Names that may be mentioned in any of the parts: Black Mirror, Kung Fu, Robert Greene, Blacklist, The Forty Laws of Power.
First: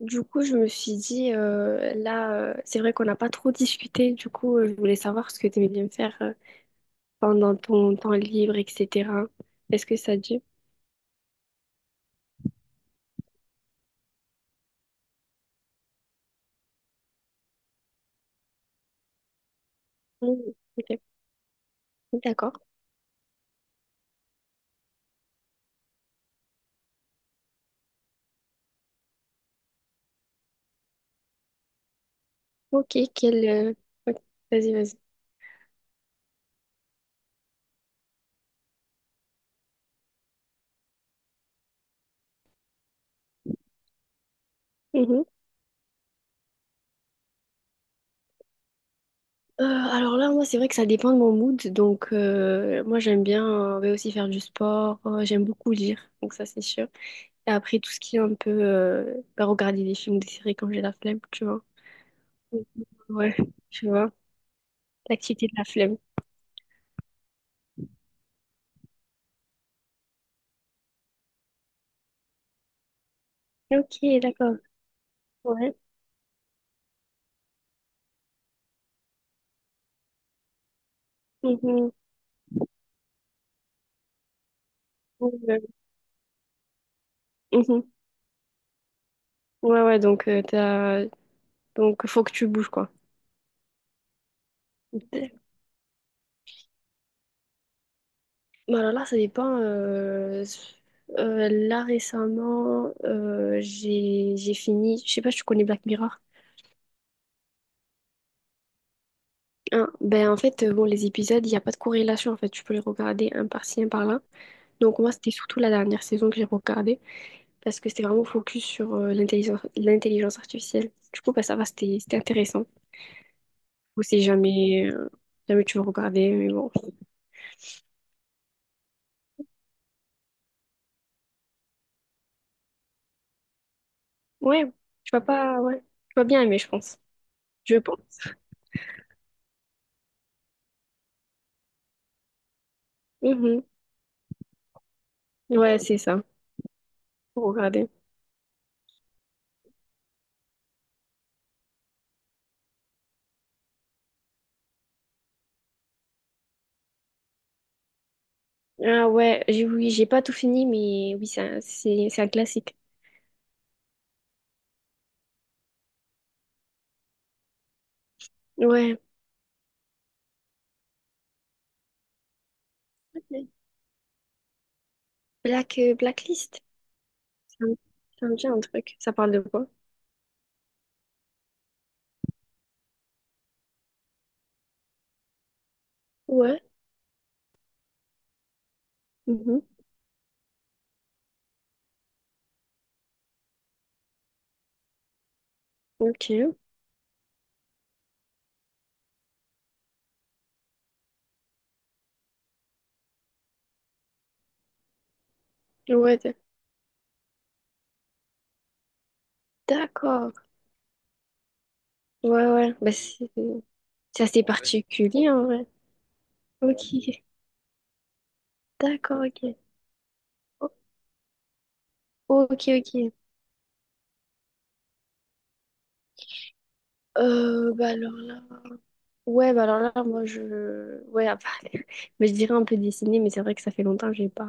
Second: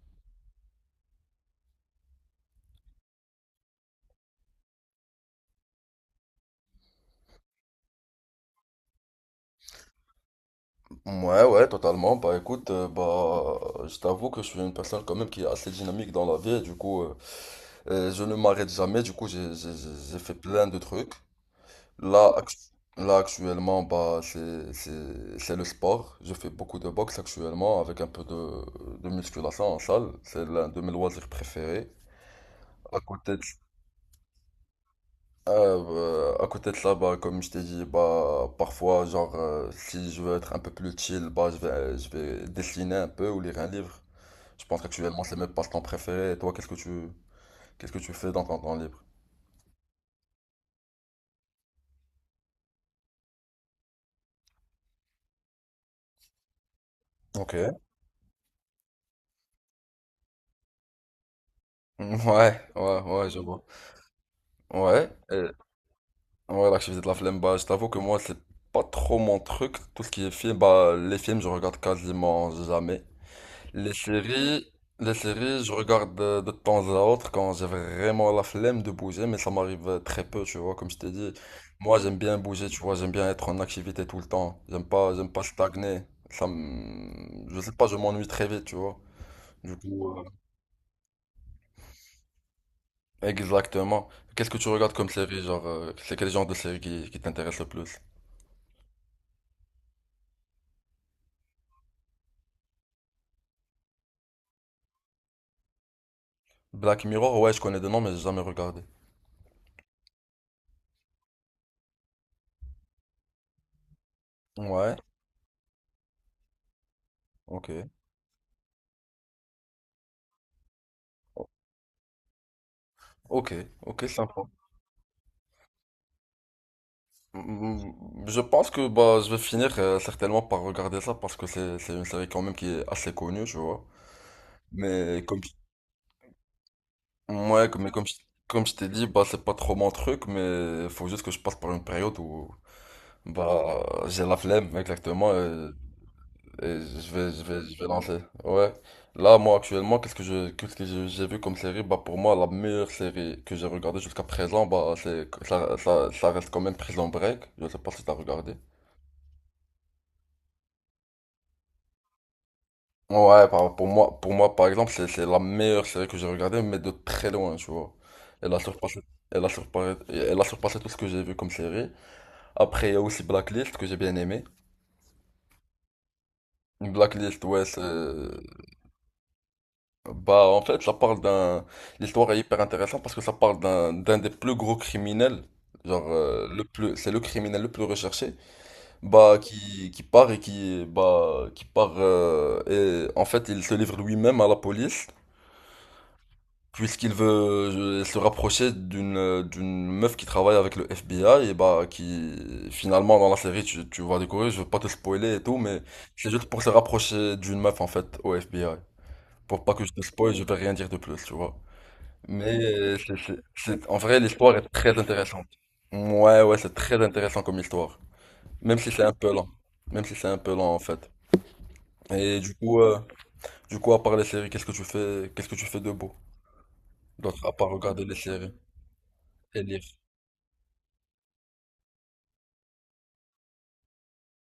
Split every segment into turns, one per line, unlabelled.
Du coup, je me suis dit, là, c'est vrai qu'on n'a pas trop discuté. Du coup, je voulais savoir ce que tu aimais bien faire pendant ton temps libre, etc. Est-ce que ça te dit?
Ouais, ouais, totalement. Bah écoute, bah, je t'avoue que je suis une personne quand même qui est assez dynamique dans la vie. Et du coup, je ne m'arrête jamais. Du coup, j'ai fait
Mm,
plein de
ok.
trucs. Là, actu-
D'accord.
là actuellement, bah, c'est le sport. Je fais beaucoup de boxe actuellement avec un peu de musculation en salle. C'est l'un de mes loisirs préférés.
Ok,
À côté de
ok. Vas-y, vas-y.
Bah, à côté de ça, bah, comme je t'ai dit, bah, parfois, genre, si je veux être un peu plus chill, bah, je vais dessiner un peu ou lire un livre. Je pense
Mhm.
qu'actuellement, c'est mes passe-temps préférés. Et toi, qu'est-ce que tu fais dans ton temps libre?
Alors là, moi, c'est vrai que ça dépend de mon mood. Donc, moi, j'aime bien, ouais, aussi faire du sport. J'aime beaucoup lire, donc ça, c'est sûr. Et
Ok.
après, tout ce qui est un peu bah, regarder des films, des séries quand j'ai la flemme, tu vois.
Mm, ouais, ouais, ouais,
Ouais,
je vois.
tu vois.
Ouais,
L'activité de la flemme.
ouais, l'activité de la flemme, bah, je t'avoue que moi, c'est pas trop mon truc. Tout ce qui est film, bah, les films, je regarde quasiment jamais. Les
Ok, d'accord.
séries, les séries, je
Ouais.
regarde de temps à autre quand j'ai vraiment la flemme de bouger, mais ça m'arrive très peu, tu vois, comme je t'ai dit.
Mhm.
Moi, j'aime bien bouger, tu vois, j'aime bien être en activité tout le temps. J'aime pas, j'aime
Ouais,
pas
ouais.
stagner. Je sais
Mhm.
pas, je m'ennuie très vite, tu vois. Du
Ouais, ouais,
coup,
donc donc faut que tu bouges, quoi.
exactement. Qu'est-ce que tu regardes comme
D-
série, genre, c'est quel genre de série qui t'intéresse le plus?
Bah alors là, ça dépend. Là récemment, j'ai fini. Je sais pas si tu connais Black Mirror.
Black Mirror, ouais, je connais des noms, mais j'ai jamais regardé.
Hein, ben, en fait, bon, les épisodes, il n'y a pas de corrélation. En fait, tu peux les regarder un par-ci, un par-là.
Ouais,
Donc moi, c'était surtout la dernière saison que j'ai regardée
ok,
parce que c'était vraiment focus sur l'intelligence artificielle. Du coup, bah, ça va, c'était intéressant.
ok, ok.
Ou si jamais tu veux regarder, mais bon.
Je pense que bah, je vais finir certainement par regarder ça parce que c'est une série quand même qui est assez connue, tu vois.
Ouais, tu vas
Mais comme,
pas, ouais. Tu vas bien aimer, je pense.
ouais,
Je pense.
comme je t'ai dit, bah, c'est pas trop mon truc, mais faut juste que je passe par une période où bah,
Mhm.
j'ai la flemme exactement
Ouais, c'est ça.
et je vais, je
Pour
vais, je vais
regarder.
lancer. Ouais. Là, moi, actuellement, qu'est-ce que j'ai vu comme série? Bah, pour moi, la meilleure série que j'ai regardée jusqu'à présent, bah, ça reste quand même Prison Break. Je sais pas si t'as regardé.
Ah ouais, oui, j'ai pas tout fini, mais oui, c'est c'est un classique.
Ouais, pour moi, par exemple, c'est la meilleure série que j'ai regardée, mais de très loin, tu vois. Elle a surpassé,
Ouais.
elle a surpassé, elle a surpassé tout ce que j'ai vu comme série. Après, il y a aussi Blacklist que j'ai bien aimé.
Blacklist.
Blacklist, ouais,
Ça me, ça me dit un truc. Ça parle de quoi?
bah, en fait, l'histoire est hyper intéressante parce que ça parle d'un des plus gros criminels, genre,
Ouais.
c'est le criminel le plus recherché, bah,
Mhm.
qui part et en fait, il se livre lui-même à la police.
Ok.
Puisqu'il veut se rapprocher d'une meuf qui travaille avec le FBI et bah qui finalement dans la série tu vas découvrir, je veux pas te spoiler et tout mais
Ouais,
c'est juste pour se rapprocher d'une meuf en fait au FBI. Pour pas que je te
d'accord.
spoil, je vais rien dire de plus, tu vois. Mais
Ouais, ouais. Bah, c'est
en vrai
c'est assez
l'histoire est très
particulier, en
intéressante.
vrai.
Ouais ouais, c'est très
Ok.
intéressant comme histoire. Même si c'est un
D'accord,
peu lent.
ok.
Même si c'est un peu
O-
lent en fait. Et
ok, ok.
du coup à part les séries, qu'est-ce que tu fais de beau? D'autre à part
Bah
regarder
alors
les
là.
séries
Ouais,
et
bah alors
lire.
là, ouais, mais je dirais un peu dessiner, mais c'est vrai que ça fait longtemps que j'ai pas...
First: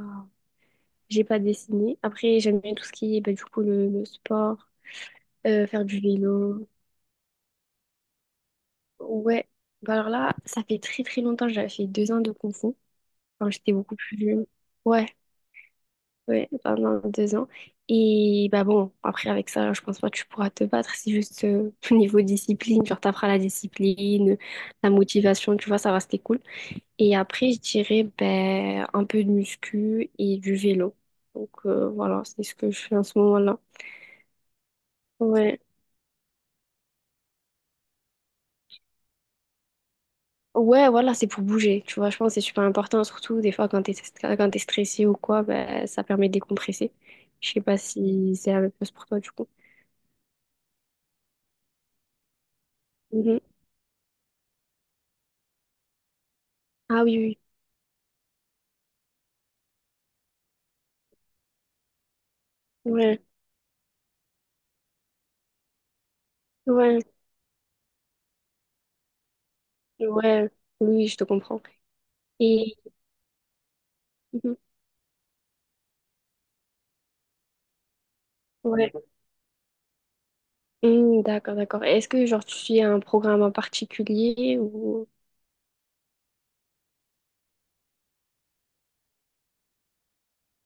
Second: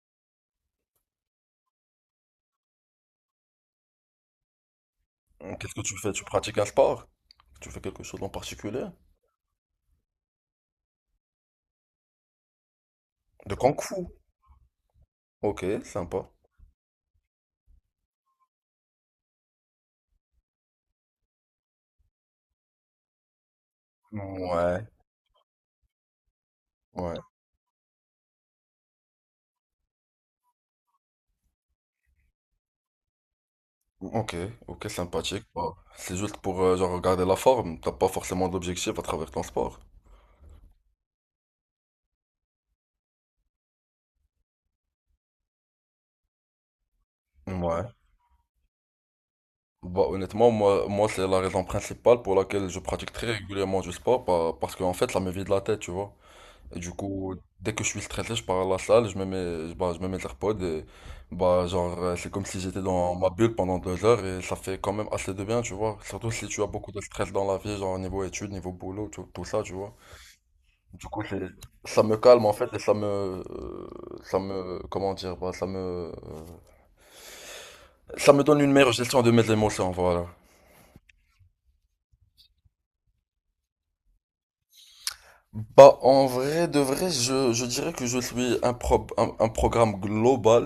j'ai pas dessiné. Après, j'aime bien tout ce qui est, bah, du coup, le sport,
Qu'est-ce que
faire
tu
du
fais? Tu pratiques un
vélo.
sport? Tu fais quelque chose en particulier?
Ouais, bah alors là, ça fait très très longtemps, j'avais fait 2 ans de Kung Fu, quand
De
j'étais
Kung
beaucoup
Fu.
plus jeune. Ouais,
Ok, sympa.
ouais, pendant 2 ans. Et bah bon, après, avec ça, je pense pas que tu pourras te battre, c'est juste au niveau discipline, genre t'apprends la discipline,
Ouais,
la motivation, tu vois, ça va, c'était cool. Et
ouais.
après, je dirais ben, un peu de muscu et du vélo. Donc voilà, c'est ce que je fais en ce moment-là.
Ok, ok, sympathique.
Ouais.
Bon, c'est juste pour genre, regarder la forme. T'as pas forcément d'objectif à travers ton sport.
Ouais, voilà, c'est pour bouger. Tu vois, je pense que c'est super important, surtout des fois quand t'es stressé ou quoi, ben, ça permet de décompresser. Je sais pas
Ouais.
si c'est la même chose pour toi du coup.
Bah, honnêtement, moi c'est la raison principale pour laquelle je pratique très
Mhm.
régulièrement du sport. Parce qu'en fait, ça me vide la tête, tu vois. Et du
Ah
coup,
oui,
dès que je suis stressé, je pars à la salle, je me mets les AirPods et bah, genre, c'est comme si j'étais
oui.
dans
Ouais,
ma bulle pendant 2 heures et ça fait quand même assez de bien, tu vois. Surtout si tu as beaucoup de
ouais,
stress dans la vie, genre niveau études, niveau boulot, tout, tout ça, tu vois.
ouais.
Du
Oui, je
coup,
te
c'est,
comprends.
Ça me calme en fait
Et
et
mhm.
comment dire, bah, ça me donne une
Ouais.
meilleure gestion de mes émotions, voilà.
Hmm, d'accord, d'accord. Est-ce que genre tu suis un programme en particulier ou...
Bah, en vrai, de vrai, je dirais que je suis un programme global.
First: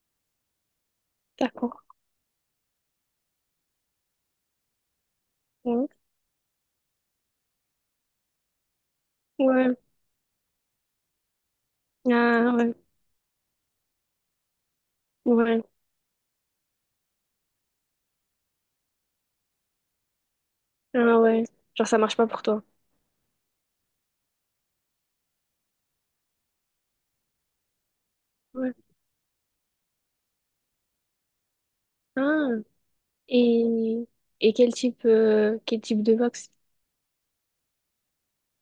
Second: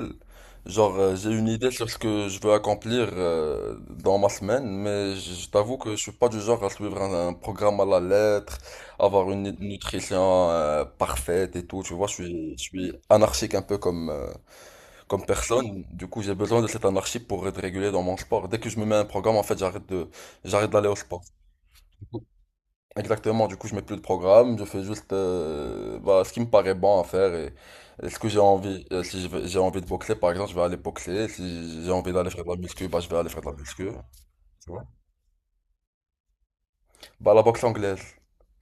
Genre, j'ai une idée
D'accord.
sur ce que je veux accomplir dans ma semaine, mais je t'avoue
Ouais.
que je suis pas du genre à suivre un programme à la lettre, avoir une
Ouais.
nutrition parfaite et tout. Tu vois, je
Ah,
suis, je
ouais.
suis anarchique un peu comme
Ouais.
personne. Du coup, j'ai besoin de cette anarchie pour être régulé dans mon sport. Dès que je me mets un programme, en fait, j'arrête d'aller au
Ah
sport.
ouais. Genre, ça marche pas pour toi.
Exactement, du coup, je mets plus de programme, je fais juste bah, ce qui me paraît bon à faire et ce que j'ai
Ouais.
envie. Si je vais- J'ai envie de boxer, par exemple, je vais aller boxer. Si j'ai envie d'aller faire
Ah.
de la muscu, bah, je vais aller faire de la muscu.
Et, et quel type de boxe?
Bah, la boxe anglaise.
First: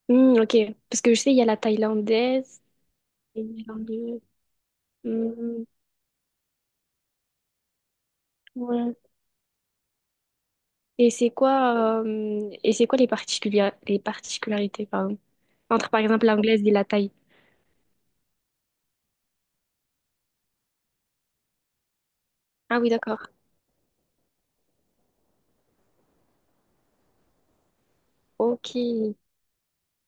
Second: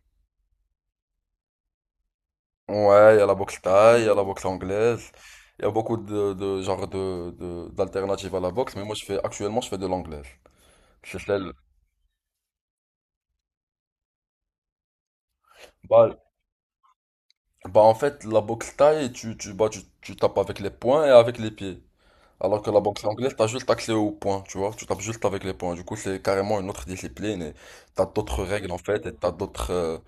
Hmm, ok. Parce que je sais, il y a la thaïlandaise.
Ouais, il y a la
Et il
boxe
y a
thaï, il y a
le-
la boxe anglaise. Il
Hmm,
y a beaucoup de genres d'alternatives à la boxe, mais moi,
ouais.
actuellement, je fais de l'anglaise.
Et
C'est
c'est
celle.
quoi, euh, et c'est quoi les les particularités, pardon, entre par
Bah,
exemple l'anglaise et la thaï?
bah, en fait, la boxe thaï, tu tapes avec les poings et avec les pieds. Alors que
Ah
la
oui,
boxe
d'accord.
anglaise, t'as juste accès aux points, tu vois. Tu tapes juste avec les points. Du coup, c'est carrément une autre discipline et t'as d'autres règles
Ok.
en fait et t'as d'autres.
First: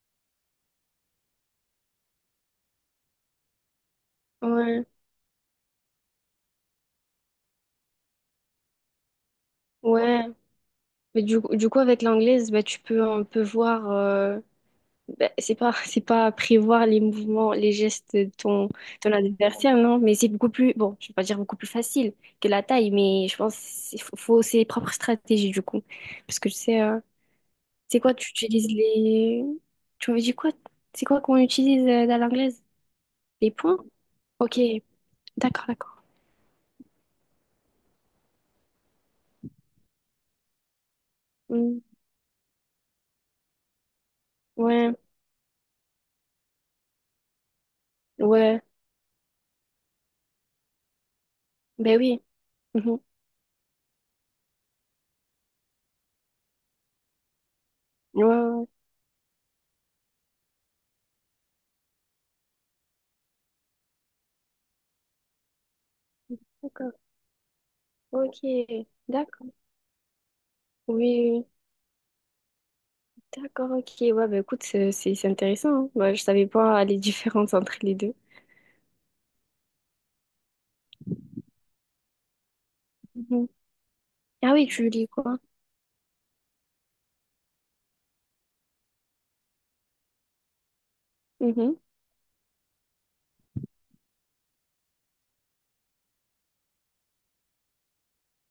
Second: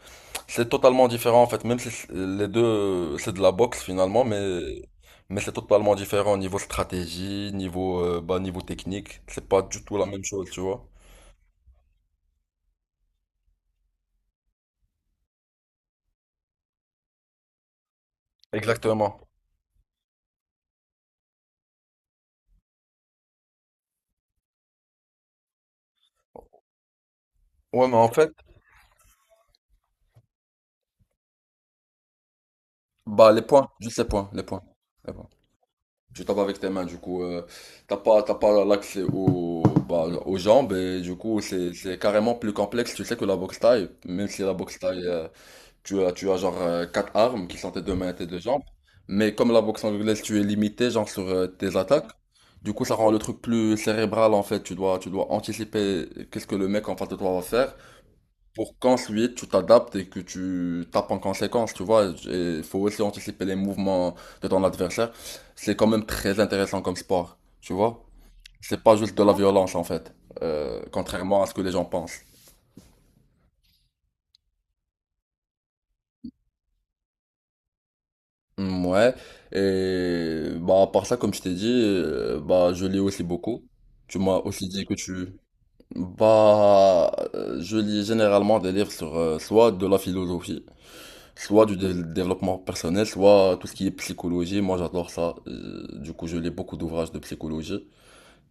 C'est totalement différent en fait. Même si les deux, c'est de la boxe finalement, mais
Ouais.
mais c'est totalement différent au niveau stratégie, niveau bah, niveau technique. C'est pas du tout la même
Ouais.
chose, tu vois.
Mais du coup, avec l'anglaise, bah, tu peux un peu voir. Ben, c'est pas, c'est pas prévoir les mouvements, les gestes de ton
Exactement.
adversaire, non, mais c'est beaucoup plus, bon, je vais pas dire beaucoup plus facile que la taille, mais je pense qu'il faut ses propres stratégies, du coup. Parce que tu sais,
Ouais, mais
c'est
en
quoi, tu
fait,
utilises les... Tu m'avais dit quoi? C'est quoi qu'on utilise dans l'anglaise?
bah
Les points?
juste les points, les
Ok,
points.
d'accord, d'accord.
Tu tapes avec tes mains, du coup, t'as pas l'accès bah, aux jambes et du coup, c'est,
Hmm,
c'est carrément plus complexe, tu sais, que la boxe thaï. Même si la boxe
ouais,
thaï, tu as genre quatre armes qui sont tes deux mains et tes deux jambes.
ouais,
Mais comme la boxe anglaise, tu es limité, genre, sur tes
ben
attaques.
oui.
Du coup, ça
Mhm.
rend le truc plus cérébral, en fait. Tu dois anticiper qu'est-ce que le mec en face de toi va faire
Ouais, ouais, ouais.
pour qu'ensuite tu t'adaptes et que tu tapes en conséquence, tu vois. Et il faut aussi anticiper les mouvements de ton adversaire. C'est quand même très intéressant
D'accord.
comme sport, tu vois.
Ok,
C'est pas juste de la
d'accord.
violence en fait,
Oui, oui,
contrairement à
oui.
ce que les gens pensent.
D'accord, ok. Ouais, bah écoute, c'est intéressant, hein. Bah, je savais pas les différences entre les deux.
Mm, ouais, et bah, à part ça, comme je t'ai dit, bah, je lis aussi
Mhm.
beaucoup. Tu m'as
Ah oui,
aussi dit
tu
que
lis
tu.
quoi?
Bah, je lis généralement des livres sur soit de la philosophie, soit
Mhm.
du développement personnel, soit tout ce qui est psychologie. Moi, j'adore ça. Du coup, je lis beaucoup d'ouvrages de psychologie.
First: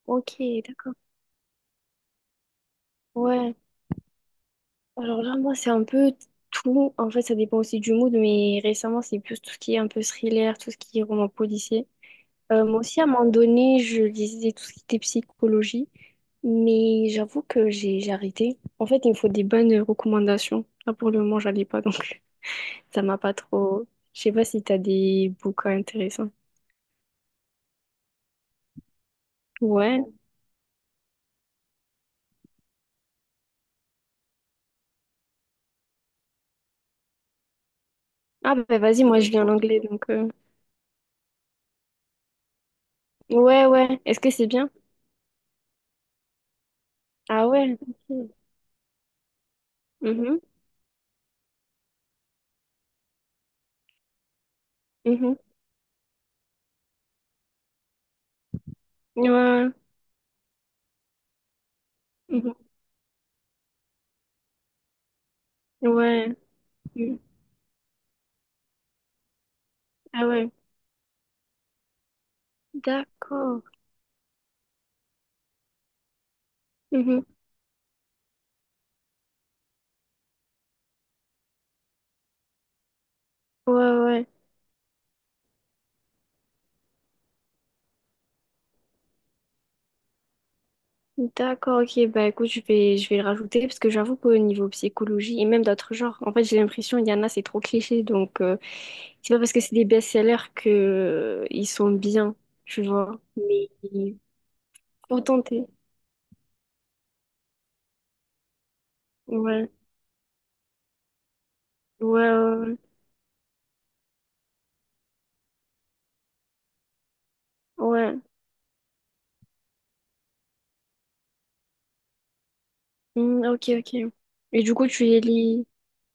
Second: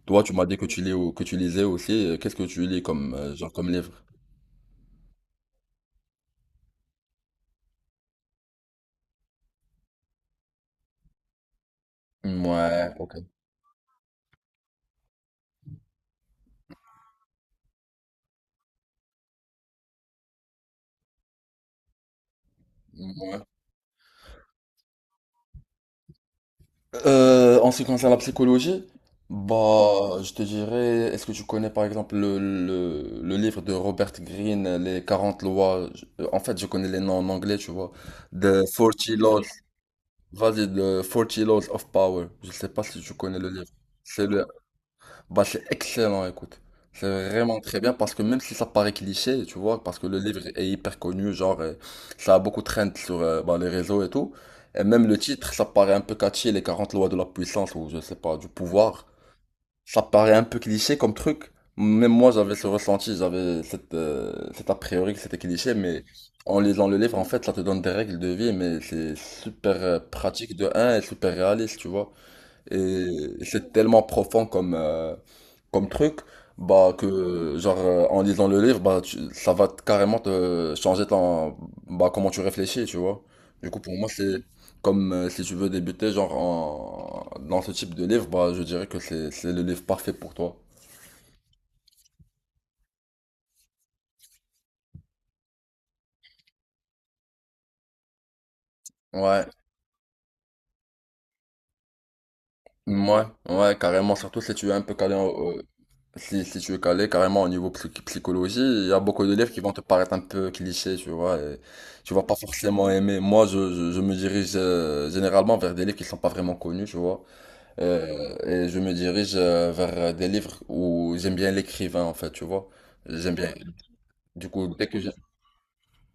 Toi,
Ok,
tu m'as dit que
d'accord.
que tu lisais aussi. Qu'est-ce que tu lis comme, genre,
Ouais.
comme livre?
Alors là, moi, c'est un peu tout. En fait, ça dépend aussi du mood, mais récemment, c'est plus tout ce qui est un peu thriller, tout ce qui est roman policier. Moi
Ouais,
aussi, à un
ok.
moment donné, je lisais tout ce qui était psychologie, mais j'avoue que j'ai arrêté. En fait, il me faut des bonnes recommandations. Là, pour le moment, j'en ai pas, donc ça m'a pas
Ouais.
trop. Je sais pas si t'as des bouquins intéressants.
En ce qui concerne la psychologie,
Ouais.
bah, je te dirais, est-ce que tu connais par exemple le livre de Robert Greene, Les 40 lois? En fait, je connais les noms en anglais, tu vois.
Ah
The
bah vas-y,
forty
moi je lis
Laws,
en anglais,
vas-y, The forty Laws of Power. Je sais pas si tu connais le
Ouais,
livre.
ouais. Est-ce
C'est
que
le
c'est bien?
Bah, c'est excellent, écoute. C'est
Ah
vraiment
ouais.
très bien parce que
Ok.
même si ça paraît cliché, tu vois, parce que le
Mhm,
livre est hyper connu, genre, ça a beaucoup trend sur bah, les réseaux et tout. Et même le
mhm.
titre, ça paraît un peu catchy, les 40 lois de la puissance ou je sais pas, du pouvoir.
Ouais,
Ça paraît un peu cliché comme truc. Même moi, j'avais
mhm.
ce ressenti, cet a priori que c'était cliché, mais
Ouais.
en lisant le livre,
Mhm.
en fait, ça te donne des règles de vie, mais c'est super
Ah ouais.
pratique de un et super réaliste, tu vois. Et
D'accord.
c'est tellement profond comme truc, bah
Mhm.
que genre en lisant le livre, carrément te changer ton bah comment tu réfléchis, tu vois. Du
Ouais,
coup, pour moi,
ouais.
c'est comme si tu veux débuter genre en dans ce type de livre, bah je dirais que c'est le livre parfait pour toi.
D'accord, ok. Bah écoute, je vais le rajouter parce que j'avoue qu'au niveau psychologie et même d'autres genres, en fait j'ai l'impression il y en a, c'est trop cliché. Donc c'est pas
Ouais,
parce que c'est des best-sellers que ils sont bien, tu vois.
ouais,
Mais
ouais, carrément, surtout si tu es un peu calé
faut
en-
tenter.
Si tu es calé carrément au niveau psychologie, il y a beaucoup de livres qui
Ouais.
vont te paraître un peu clichés, tu vois, et tu
Ouais,
vas pas
ouais,
forcément aimer. Moi, je me dirige généralement vers des livres qui sont pas vraiment connus, tu vois,
ouais. Ouais.
euh, et je me dirige vers des livres où j'aime bien l'écrivain, en fait, tu vois. J'aime
Hmm,
bien.
ok, ok.
Du
Et
coup,
du
dès
coup,
que
tu
j'ai...
les lis.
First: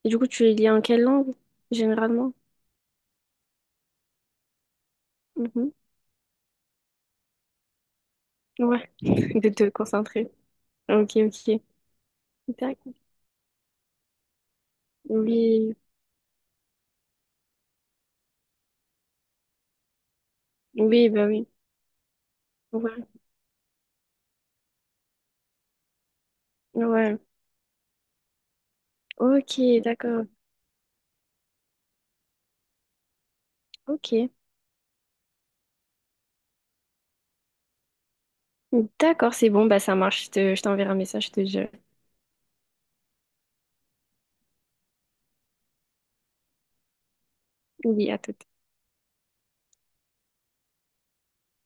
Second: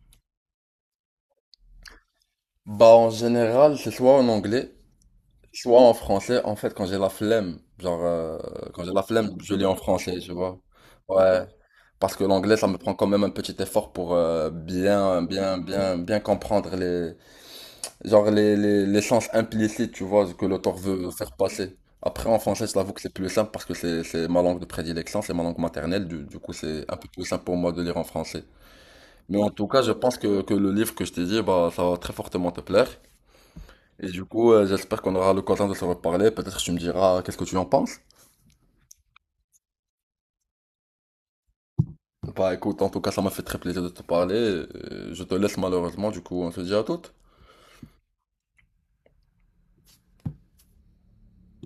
Et du coup, tu les lis en quelle langue, généralement?
Bah, en général, c'est soit en anglais,
Mhm.
soit en français, en fait, quand j'ai la flemme, genre, quand
Ouais,
j'ai la flemme,
de
je lis
te
en français,
concentrer.
tu vois.
Ok,
Ouais.
ok.
Parce que l'anglais, ça me
D'accord.
prend quand même un petit effort pour bien, bien,
Oui,
bien, bien comprendre genre les sens implicites, tu vois, que l'auteur
oui,
veut
bah
faire
oui.
passer. Après, en français, je t'avoue que
Ouais,
c'est plus simple parce que c'est ma langue de prédilection, c'est ma langue maternelle, du coup, c'est un peu
ouais.
plus simple pour moi de lire en français. Mais en
Ok,
tout cas, je pense
d'accord.
que le livre que je t'ai dit, bah, ça va très fortement te plaire. Et du
Ok.
coup, j'espère qu'on aura l'occasion de se reparler. Peut-être que tu me diras qu'est-ce que tu en penses.
D'accord, c'est bon, bah ça marche. Je t'enverrai un message, je te jure.
Bah écoute, en tout cas, ça m'a fait très plaisir de te parler. Je te laisse malheureusement, du coup, on se dit à toutes.
Oui, à tout.